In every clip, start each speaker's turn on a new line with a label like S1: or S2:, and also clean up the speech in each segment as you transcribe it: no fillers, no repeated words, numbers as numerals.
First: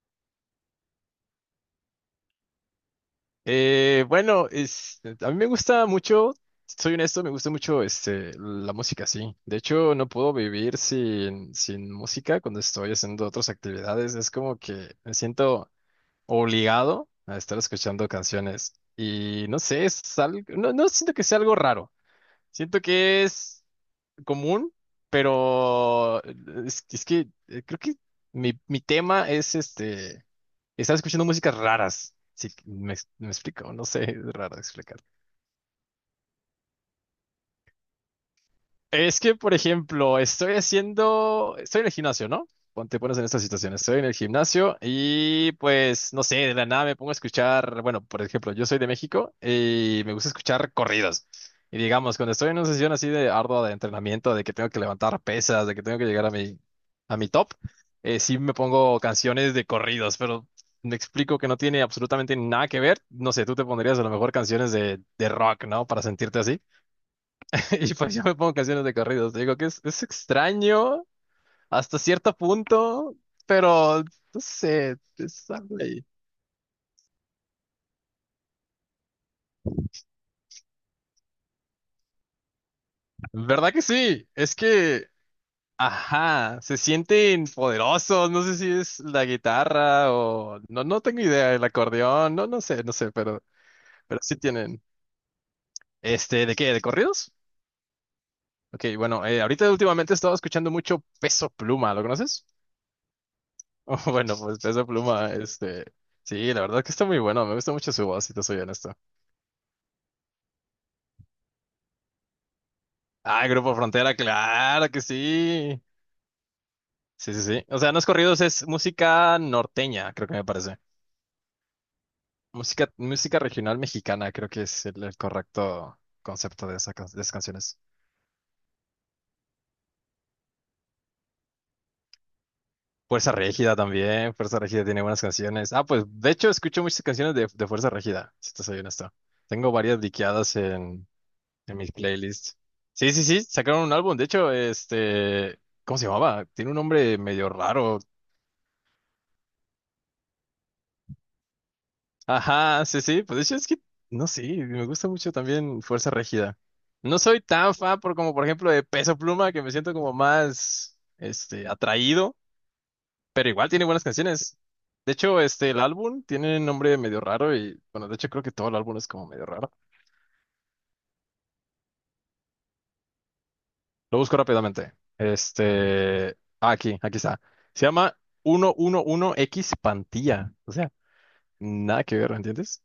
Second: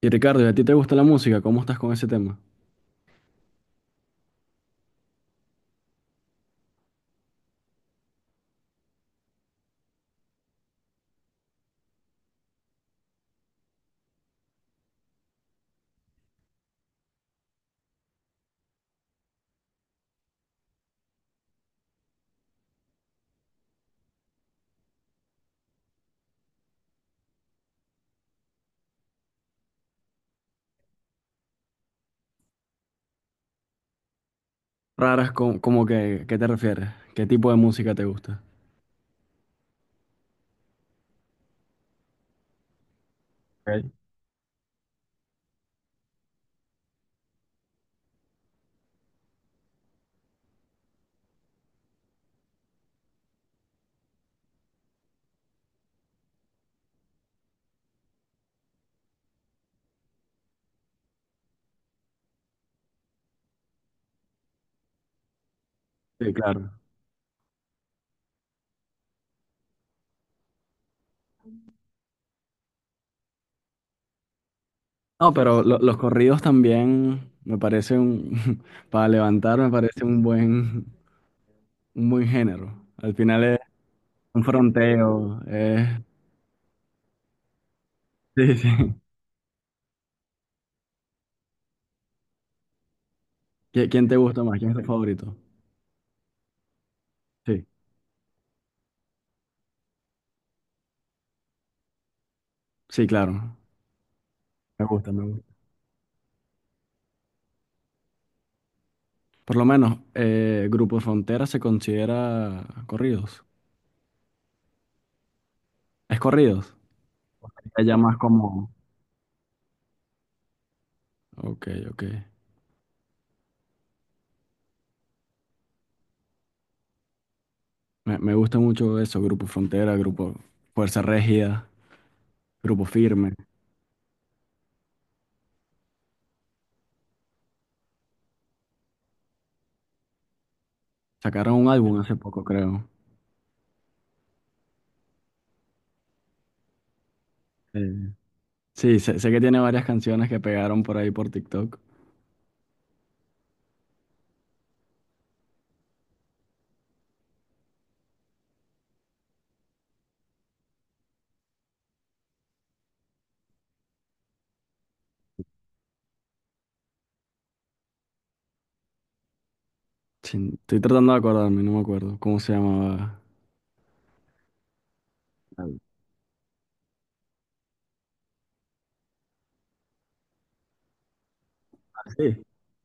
S1: Y Ricardo, ¿y a ti te gusta la música? ¿Cómo estás con ese tema?
S2: Bueno, a mí me gusta mucho, soy honesto, me gusta mucho la música, sí. De hecho, no puedo vivir sin música cuando estoy haciendo otras actividades. Es como que me siento obligado a estar escuchando canciones. Y no sé, es algo, no, no siento que sea algo raro. Siento que es común, pero es que creo que mi tema es este. Estaba escuchando músicas raras. Sí, me explico, no sé, es raro explicar.
S1: Raras, ¿como que qué te refieres? ¿Qué tipo de música te gusta?
S2: Es que, por ejemplo, estoy en el gimnasio, ¿no? Te pones en esta situación,
S1: Ok.
S2: estoy en el gimnasio y pues, no sé, de la nada me pongo a escuchar, bueno, por ejemplo, yo soy de México y me gusta escuchar corridos. Y digamos, cuando estoy en una sesión así de ardua de entrenamiento, de que tengo que levantar pesas, de que tengo que llegar a mi top, sí me pongo canciones de corridos, pero me explico que no tiene absolutamente nada que ver. No sé, tú te pondrías a lo mejor canciones de rock, ¿no? Para
S1: Sí,
S2: sentirte así.
S1: claro.
S2: Y pues yo me pongo canciones de corridos. Te digo que es extraño hasta cierto punto, pero no sé,
S1: No,
S2: es
S1: pero
S2: algo
S1: los
S2: ahí.
S1: corridos también me parece un, para levantar me parece un buen género. Al final es
S2: ¿Verdad que sí?
S1: un
S2: Es que,
S1: fronteo.
S2: ajá, se sienten poderosos. No
S1: Sí,
S2: sé si
S1: sí.
S2: es la guitarra o no, no tengo idea, el acordeón, no, no sé, no sé, pero,
S1: ¿Quién te
S2: pero sí
S1: gusta más? ¿Quién es
S2: tienen.
S1: tu favorito?
S2: ¿De qué? ¿De corridos?
S1: Sí,
S2: Ok, bueno, ahorita últimamente he estado escuchando mucho Peso Pluma, ¿lo conoces?
S1: sí, claro.
S2: Bueno, pues
S1: Me
S2: Peso
S1: gusta, me
S2: Pluma,
S1: gusta.
S2: sí, la verdad que está muy bueno, me gusta mucho su voz, si te soy honesto.
S1: Por lo menos, Grupo Frontera se considera corridos.
S2: Ah, Grupo Frontera, claro que sí.
S1: ¿Es corridos?
S2: Sí, sí, sí. O sea,
S1: Ya
S2: no es
S1: más
S2: corridos, es
S1: como...
S2: música norteña, creo que me parece.
S1: Ok, ok.
S2: Música regional mexicana, creo que es el correcto concepto de esas canciones.
S1: Me gusta mucho eso, Grupo Frontera, Grupo Fuerza Régida, Grupo
S2: Fuerza
S1: Firme.
S2: Régida también, Fuerza Régida tiene buenas canciones. Ah, pues de hecho escucho muchas canciones de Fuerza Régida, si te soy honesto. Tengo varias diqueadas en,
S1: Sacaron un
S2: en mis
S1: álbum hace poco,
S2: playlists.
S1: creo.
S2: Sí, sí, sí, sacaron un álbum, de hecho, ¿cómo se llamaba? Tiene un nombre medio raro.
S1: Eh, sí, sé que tiene varias canciones que pegaron por ahí por TikTok.
S2: Ajá, sí, sí, pues de hecho es que, no sé, me gusta mucho también Fuerza Regida. No soy tan fan por como, por ejemplo, de Peso Pluma, que me siento como más, atraído, pero igual tiene buenas canciones. De hecho, el álbum tiene un nombre medio raro y, bueno, de hecho creo que todo el álbum es como medio raro.
S1: Chin, estoy tratando de acordarme, no me acuerdo. ¿Cómo se llamaba?
S2: Lo busco rápidamente. Este, ah, aquí está. Se llama 111X Pantilla, o sea, nada que ver,
S1: Sí.
S2: ¿entiendes?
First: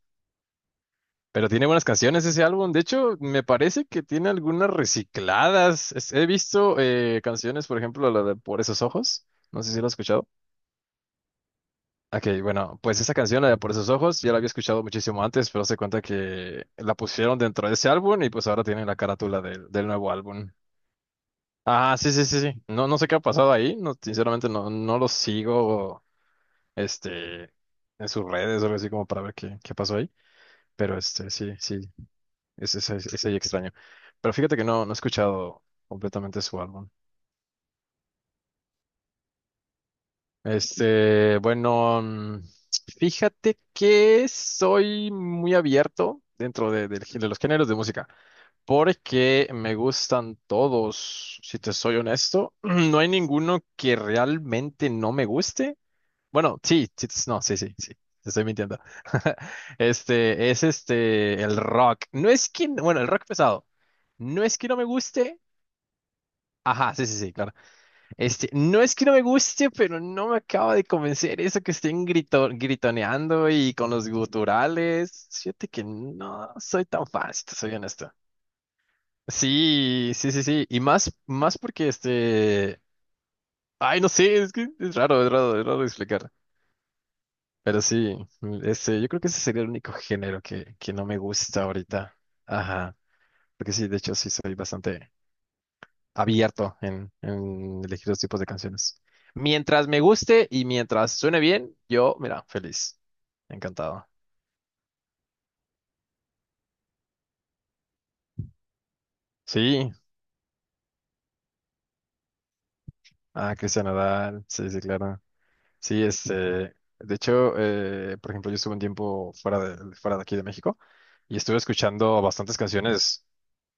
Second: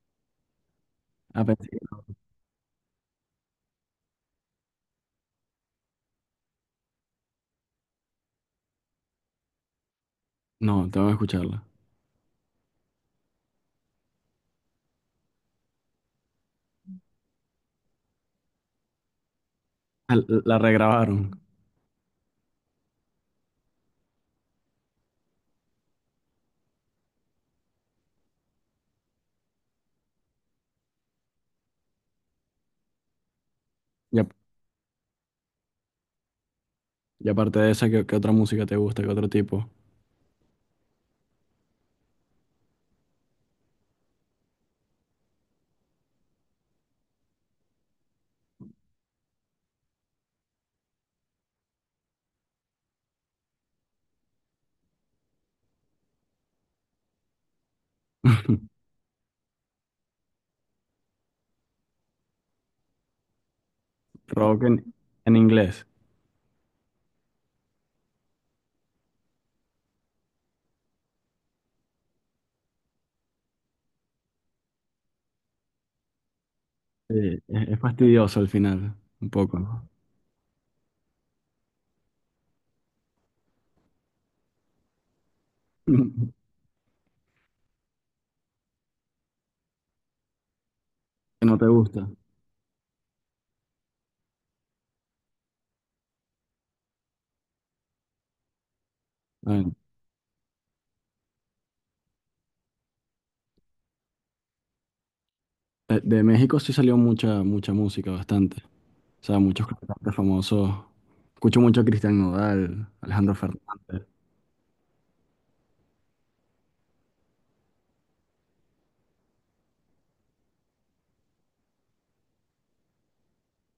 S1: Ah,
S2: Pero tiene
S1: pensé que-
S2: buenas canciones ese álbum. De hecho, me parece que tiene algunas recicladas. He visto canciones, por ejemplo, la de Por esos ojos. No sé si lo has escuchado.
S1: No, no, tengo que escucharla.
S2: Ok, bueno, pues esa canción, la de Por esos ojos, ya la había escuchado muchísimo antes, pero se cuenta que la pusieron dentro de ese álbum y pues ahora tiene la carátula del nuevo
S1: Ah,
S2: álbum.
S1: la regrabaron.
S2: Ah, sí, sí, sí, sí. No, no sé qué ha pasado ahí. No, sinceramente no, no lo sigo, este, en sus redes o algo así como para ver qué pasó ahí. Pero sí, sí. Es ahí extraño.
S1: Y, a-
S2: Pero fíjate que no, no he escuchado completamente su álbum.
S1: y aparte de esa, ¿qué, qué otra música te gusta? ¿Qué otro tipo?
S2: Bueno, fíjate que soy muy abierto dentro de los géneros de música, porque me gustan todos, si te soy honesto. No hay ninguno que realmente no me guste. Bueno, sí, sí, sí, no, sí, sí, sí, te estoy mintiendo. Es el rock. No es que, bueno, el rock pesado. No es
S1: Rock
S2: que no me
S1: en
S2: guste.
S1: inglés.
S2: Ajá, sí, sí, sí, claro. No es que no me guste, pero no me acaba de convencer eso que estén gritoneando y con los guturales. Fíjate que no soy tan
S1: Sí,
S2: fan, si te soy
S1: es
S2: honesto.
S1: fastidioso al final, un poco, ¿no?
S2: Sí, sí, sí, sí. Y más, más porque. Ay, no sé, es que es raro, es raro, es raro de explicar. Pero sí, yo creo que ese sería el único género que no me
S1: Que no
S2: gusta
S1: te gusta.
S2: ahorita. Ajá. Porque sí, de hecho, sí soy bastante abierto en elegir los tipos de canciones.
S1: Bueno,
S2: Mientras me guste y mientras suene bien, yo, mira, feliz. Encantado.
S1: de México sí salió mucha, mucha música, bastante. O sea, muchos
S2: Sí,
S1: cantantes famosos. Escucho mucho a Cristian Nodal, Alejandro
S2: ah, Cristian
S1: Fernández.
S2: Nadal, sí, sí, claro. Sí, de hecho, por ejemplo, yo estuve un tiempo fuera de aquí de México y estuve escuchando bastantes canciones,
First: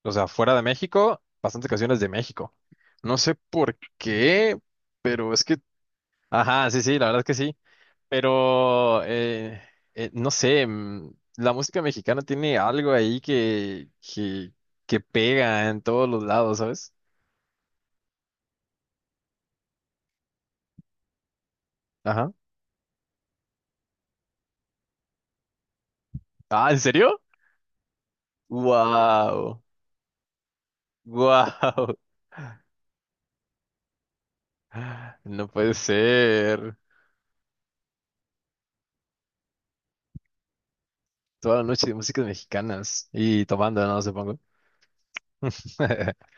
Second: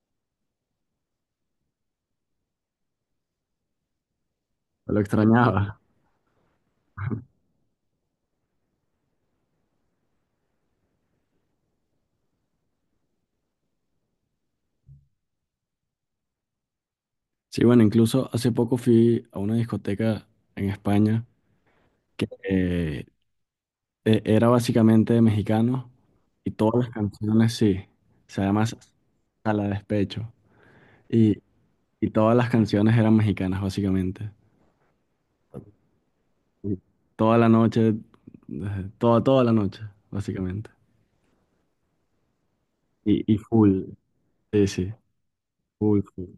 S2: o sea, fuera de México, bastantes canciones de México. No sé por qué,
S1: Lo
S2: pero es que,
S1: extrañaba.
S2: ajá, sí, sí, la verdad es que sí. Pero, no sé, la música mexicana tiene algo ahí que pega en todos los lados, ¿sabes?
S1: Sí, bueno, incluso hace poco fui a una discoteca en España que
S2: Ajá.
S1: era básicamente de mexicanos y
S2: Ah, ¿en
S1: todas las
S2: serio?
S1: canciones sí. O sea, además a
S2: ¡Wow!
S1: la despecho. Y,
S2: ¡Wow!
S1: y todas las canciones eran mexicanas, básicamente.
S2: No puede
S1: Y
S2: ser.
S1: toda la noche, toda, toda la noche, básicamente.
S2: Toda la noche de músicas mexicanas
S1: Y
S2: y
S1: full,
S2: tomando, no supongo.
S1: sí, sí, full, full,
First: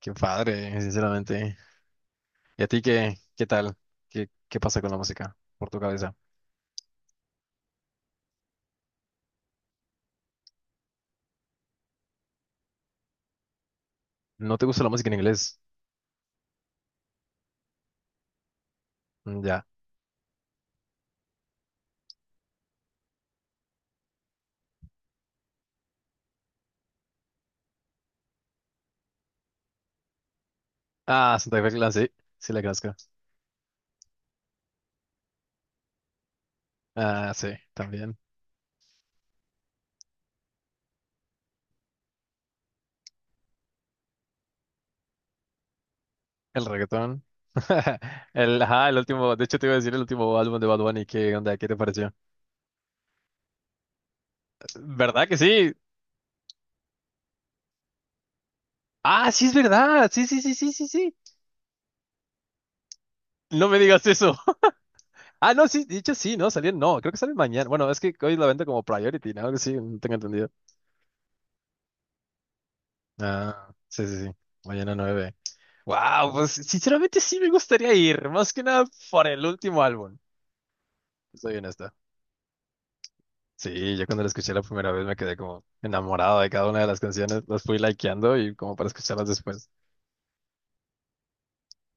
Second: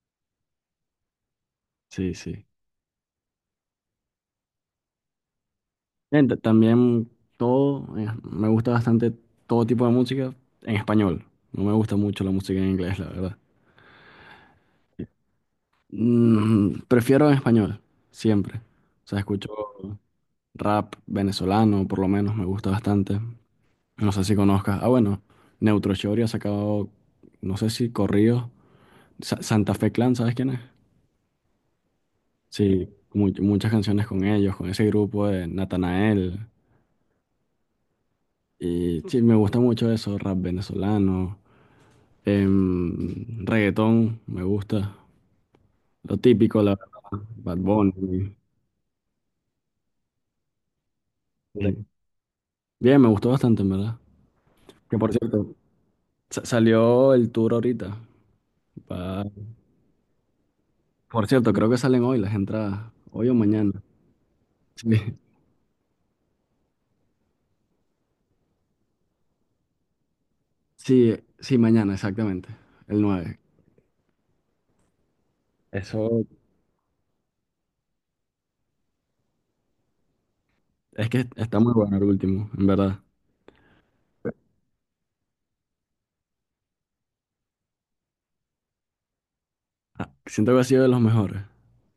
S2: Qué padre, sinceramente.
S1: sí, sí.
S2: ¿Y a ti qué tal? ¿Qué pasa con la música por tu cabeza?
S1: También todo, me gusta bastante todo tipo de música en español. No me gusta mucho la música en inglés, la verdad.
S2: ¿No te gusta la música en inglés?
S1: Mm, prefiero en español, siempre. O sea,
S2: Mm,
S1: escucho
S2: ya.
S1: rap venezolano, por lo menos, me gusta bastante. No sé si conozcas. Ah, bueno, Neutro Shorty ha sacado, no sé si corridos. Santa Fe Clan, ¿sabes quién es?
S2: Ah, Santa Fe Clan, sí, sí la
S1: Sí,
S2: conozco.
S1: muchas canciones con ellos, con ese grupo de Natanael.
S2: Ah, sí, también.
S1: Y sí, me gusta mucho eso, rap venezolano, em, reggaetón, me gusta, lo típico,
S2: El
S1: la verdad,
S2: reggaetón.
S1: Bad Bunny.
S2: Ajá, el último, de hecho te iba a decir el último álbum de Bad Bunny, ¿qué onda?
S1: Sí,
S2: ¿Qué te
S1: sí.
S2: pareció?
S1: Bien, me gustó bastante, en verdad. Que por
S2: ¿Verdad que
S1: cierto,
S2: sí?
S1: salió el tour ahorita. va-
S2: Ah, sí es verdad, sí, sí, sí, sí, sí, sí.
S1: Por cierto, creo que salen hoy las entradas, hoy o
S2: No
S1: mañana.
S2: me digas eso.
S1: Sí,
S2: Ah, no, sí, de hecho sí, no, salían, no, creo que salen mañana. Bueno, es que hoy la venta como priority, ¿no? Que sí, no tengo entendido.
S1: sí, sí, mañana, exactamente, el 9.
S2: Ah, sí, sí, sí, mañana 9.
S1: Eso
S2: Wow, pues sinceramente sí me gustaría ir, más que nada por el último álbum,
S1: es que
S2: soy
S1: está muy
S2: honesto.
S1: bueno el último, en verdad.
S2: Sí, yo cuando la escuché la primera vez me quedé como enamorado de cada una de las canciones, las fui likeando y como para escucharlas después.
S1: Ah, siento que ha sido de los mejores,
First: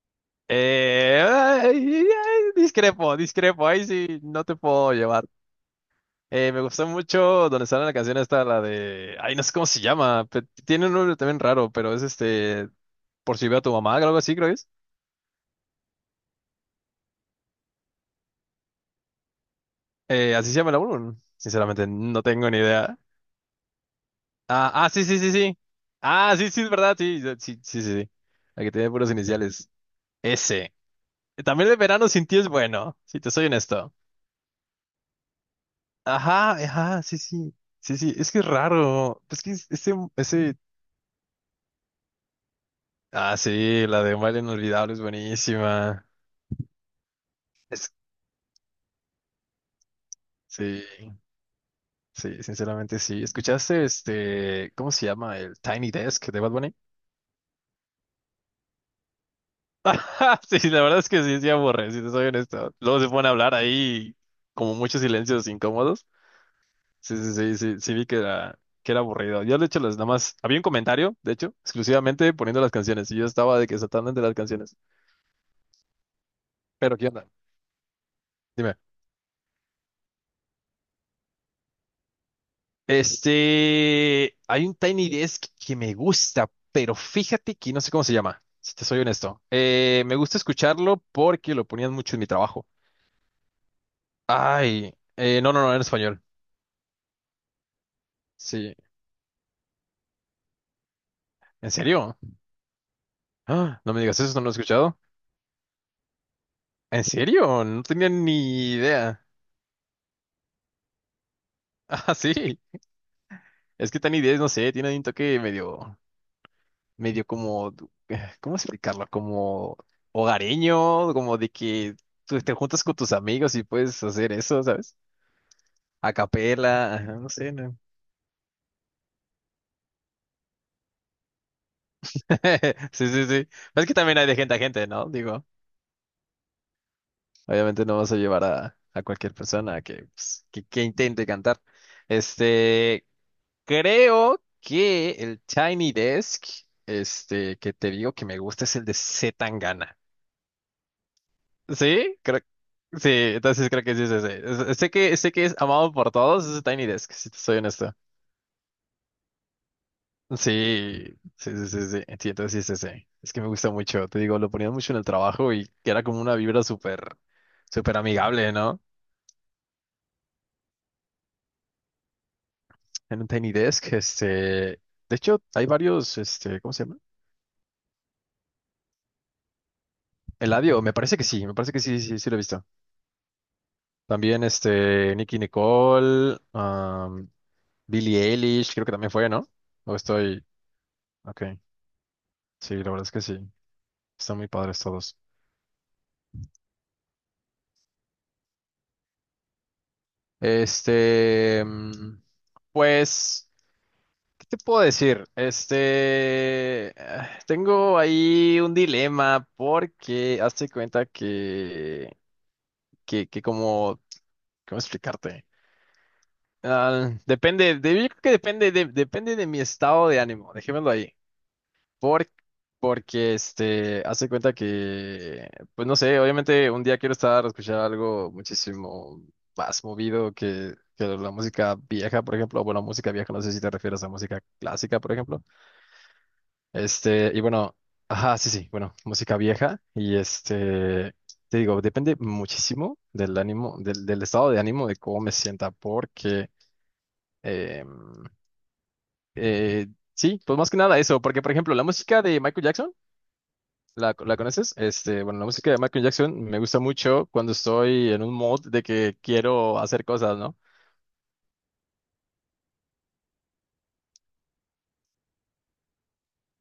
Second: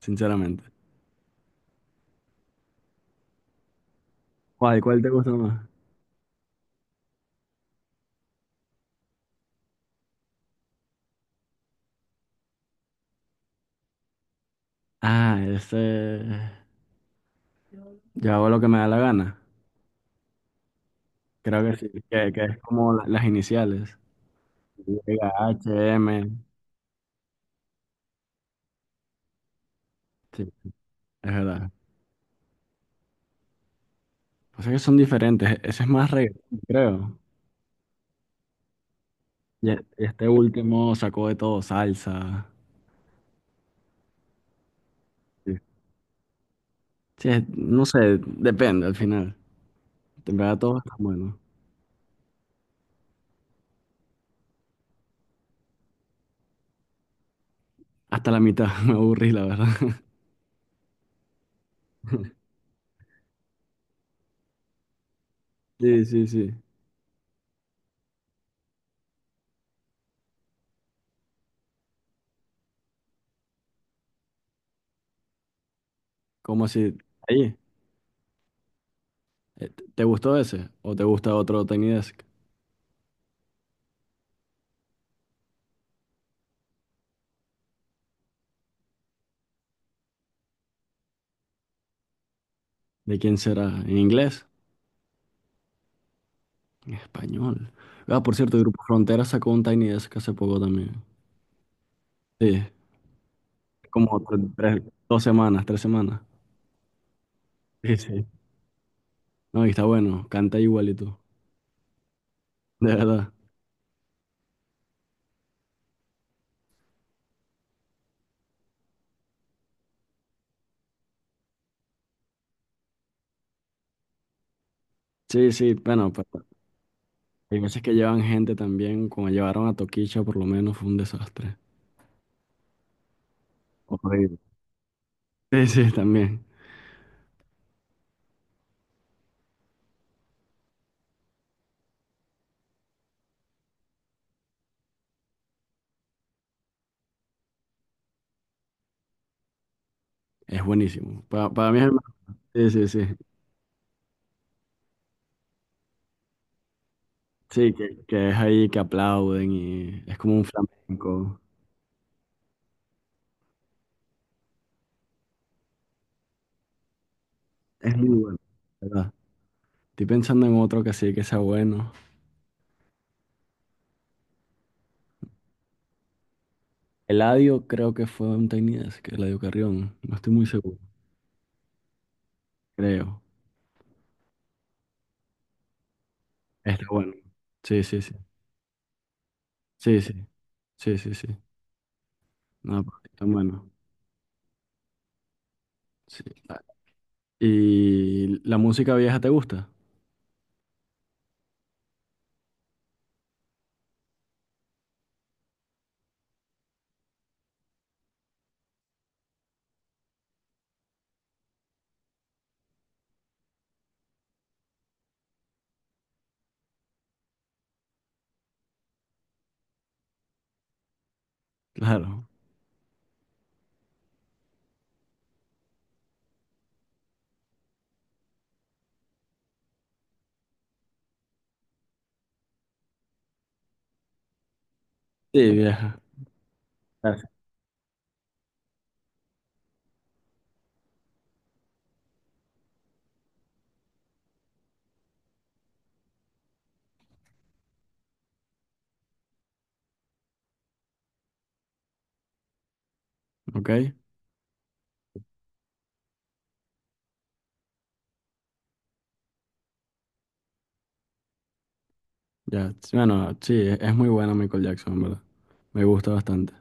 S1: sinceramente.
S2: Ay, ay, discrepo, discrepo, ahí sí no te
S1: ¿Cuál,
S2: puedo
S1: cuál te
S2: llevar.
S1: gusta más?
S2: Me gustó mucho donde sale la canción esta, la de, ay, no sé cómo se llama, tiene un nombre también raro, pero es por si veo a tu mamá, algo así creo que es.
S1: Ah, ese. Yo hago lo que me da la gana.
S2: Así se llama el álbum,
S1: Creo que
S2: sinceramente
S1: sí,
S2: no
S1: que
S2: tengo
S1: es
S2: ni
S1: como
S2: idea.
S1: las iniciales.
S2: Ah, ah, sí, sí,
S1: Llega
S2: sí, sí.
S1: HM.
S2: Ah, sí, sí, es verdad, sí, sí, sí, sí, sí. La que tiene puros iniciales.
S1: Sí,
S2: S.
S1: es verdad.
S2: También el verano sin ti es bueno, si te soy honesto.
S1: O sea que son diferentes. Ese es más
S2: Ajá,
S1: reggaetón,
S2: ajá,
S1: creo.
S2: sí, sí. Sí, sí, es que es raro. Es que
S1: Y
S2: ese,
S1: este
S2: ese.
S1: último sacó de todo salsa.
S2: Ah, sí, la de Un baile inolvidable es
S1: Sí.
S2: buenísima.
S1: Sí, no
S2: Es,
S1: sé, depende al final. En verdad todo
S2: sí,
S1: está bueno.
S2: sí, sinceramente sí. ¿Escuchaste cómo se llama? El Tiny Desk de Bad Bunny.
S1: Hasta la mitad me aburrí, la verdad.
S2: Ajá, sí, la verdad es que sí, sí aburre, si te soy honesto. Luego se ponen a hablar ahí, como muchos silencios
S1: Sí,
S2: incómodos.
S1: sí, sí.
S2: Sí, sí, sí, sí, sí vi que era aburrido. Yo, de hecho, las nada más, había un comentario, de hecho, exclusivamente poniendo las canciones, y yo estaba de que saltando entre las canciones.
S1: Como si...
S2: Pero, ¿qué onda?
S1: Ahí,
S2: Dime.
S1: eh, ¿te gustó ese? ¿O te gusta otro Tiny Desk?
S2: Hay un Tiny Desk que me gusta, pero fíjate que no sé cómo se llama, si te soy honesto. Me gusta escucharlo porque lo ponían mucho en mi trabajo.
S1: ¿De quién será? ¿En inglés?
S2: Ay, no, no, no, en español.
S1: En español. Ah, por cierto, el
S2: Sí,
S1: Grupo Frontera sacó un Tiny Desk hace poco también.
S2: ¿en serio?
S1: Sí,
S2: Ah, no me
S1: como
S2: digas eso, no lo he escuchado.
S1: dos semanas, tres semanas.
S2: ¿En serio? No
S1: Sí,
S2: tenía
S1: sí.
S2: ni idea.
S1: No, y está bueno, canta igualito,
S2: Ah, sí.
S1: de verdad.
S2: Es que Tiny 10, no sé, tiene un toque medio, medio como, ¿cómo explicarlo? Como hogareño, como de que tú te juntas con tus amigos y puedes hacer eso, ¿sabes?
S1: Sí, sí, bueno,
S2: A
S1: pero
S2: capela, ajá, no sé,
S1: hay
S2: ¿no?
S1: veces que llevan gente también, como llevaron a Toquicha por lo menos fue un desastre.
S2: Sí, sí, sí. Es que también hay de
S1: Horrible.
S2: gente a gente, ¿no? Digo,
S1: Sí, sí, también.
S2: obviamente no vas a llevar a cualquier persona que, pues, que intente cantar. Este, Creo que el Tiny Desk, que te digo que me gusta es el de C.
S1: Es buenísimo. Para mí es
S2: Sí, creo,
S1: Sí, sí,
S2: sí,
S1: sí.
S2: entonces creo que sí es ese. Sé que es amado por todos, es Tiny Desk, si te soy
S1: Sí,
S2: honesto.
S1: que es ahí que aplauden y es como un
S2: Sí,
S1: flamenco.
S2: sí, sí, sí, sí, sí, entonces sí es ese. Es que me gusta mucho, te digo, lo ponían mucho en el trabajo y que era como una vibra súper,
S1: Es
S2: súper
S1: muy bueno,
S2: amigable, ¿no?
S1: de ¿verdad? Estoy pensando en otro que sí que sea bueno.
S2: En un Tiny Desk, de hecho, hay varios, ¿cómo se llama?
S1: Eladio creo que fue un tainas que Eladio Carrión, no estoy muy seguro,
S2: Eladio, me parece que sí, me parece que sí, sí, sí lo he visto.
S1: creo.
S2: También, Nicki Nicole,
S1: Está bueno. Sí, sí, sí.
S2: Billie Eilish, creo que también fue, ¿no? O
S1: Sí, sí.
S2: estoy,
S1: Sí, sí, sí.
S2: ok, sí,
S1: No,
S2: la
S1: pero
S2: verdad es que
S1: está
S2: sí.
S1: bueno.
S2: Están muy padres todos.
S1: Sí. Ah, ¿y la música vieja te gusta?
S2: Este, mm, pues, ¿qué te puedo decir? Ah, tengo ahí un dilema porque hazte cuenta que como, ¿cómo explicarte? Ah, depende, yo creo que depende de mi estado de ánimo, dejémoslo ahí.
S1: Claro.
S2: Por, Porque, hace cuenta que, pues no sé, obviamente un día quiero estar a escuchar algo muchísimo más movido que la música vieja, por ejemplo. Bueno, música vieja, no sé si te refieres a música clásica, por ejemplo.
S1: Sí, vieja. Gracias.
S2: Y bueno, ajá, sí, sí, bueno, música vieja. Y te digo, depende muchísimo del ánimo, del estado de ánimo, de cómo me sienta, porque, em, eh, sí, pues más que nada eso, porque, por ejemplo, la música de Michael Jackson.
S1: Ok.
S2: ¿La conoces? Bueno, la música de Michael Jackson me gusta mucho cuando estoy en un mood de que quiero hacer cosas, ¿no?
S1: Ya. Sí, bueno, sí, es muy buena Michael Jackson, en ¿verdad? Me gusta bastante.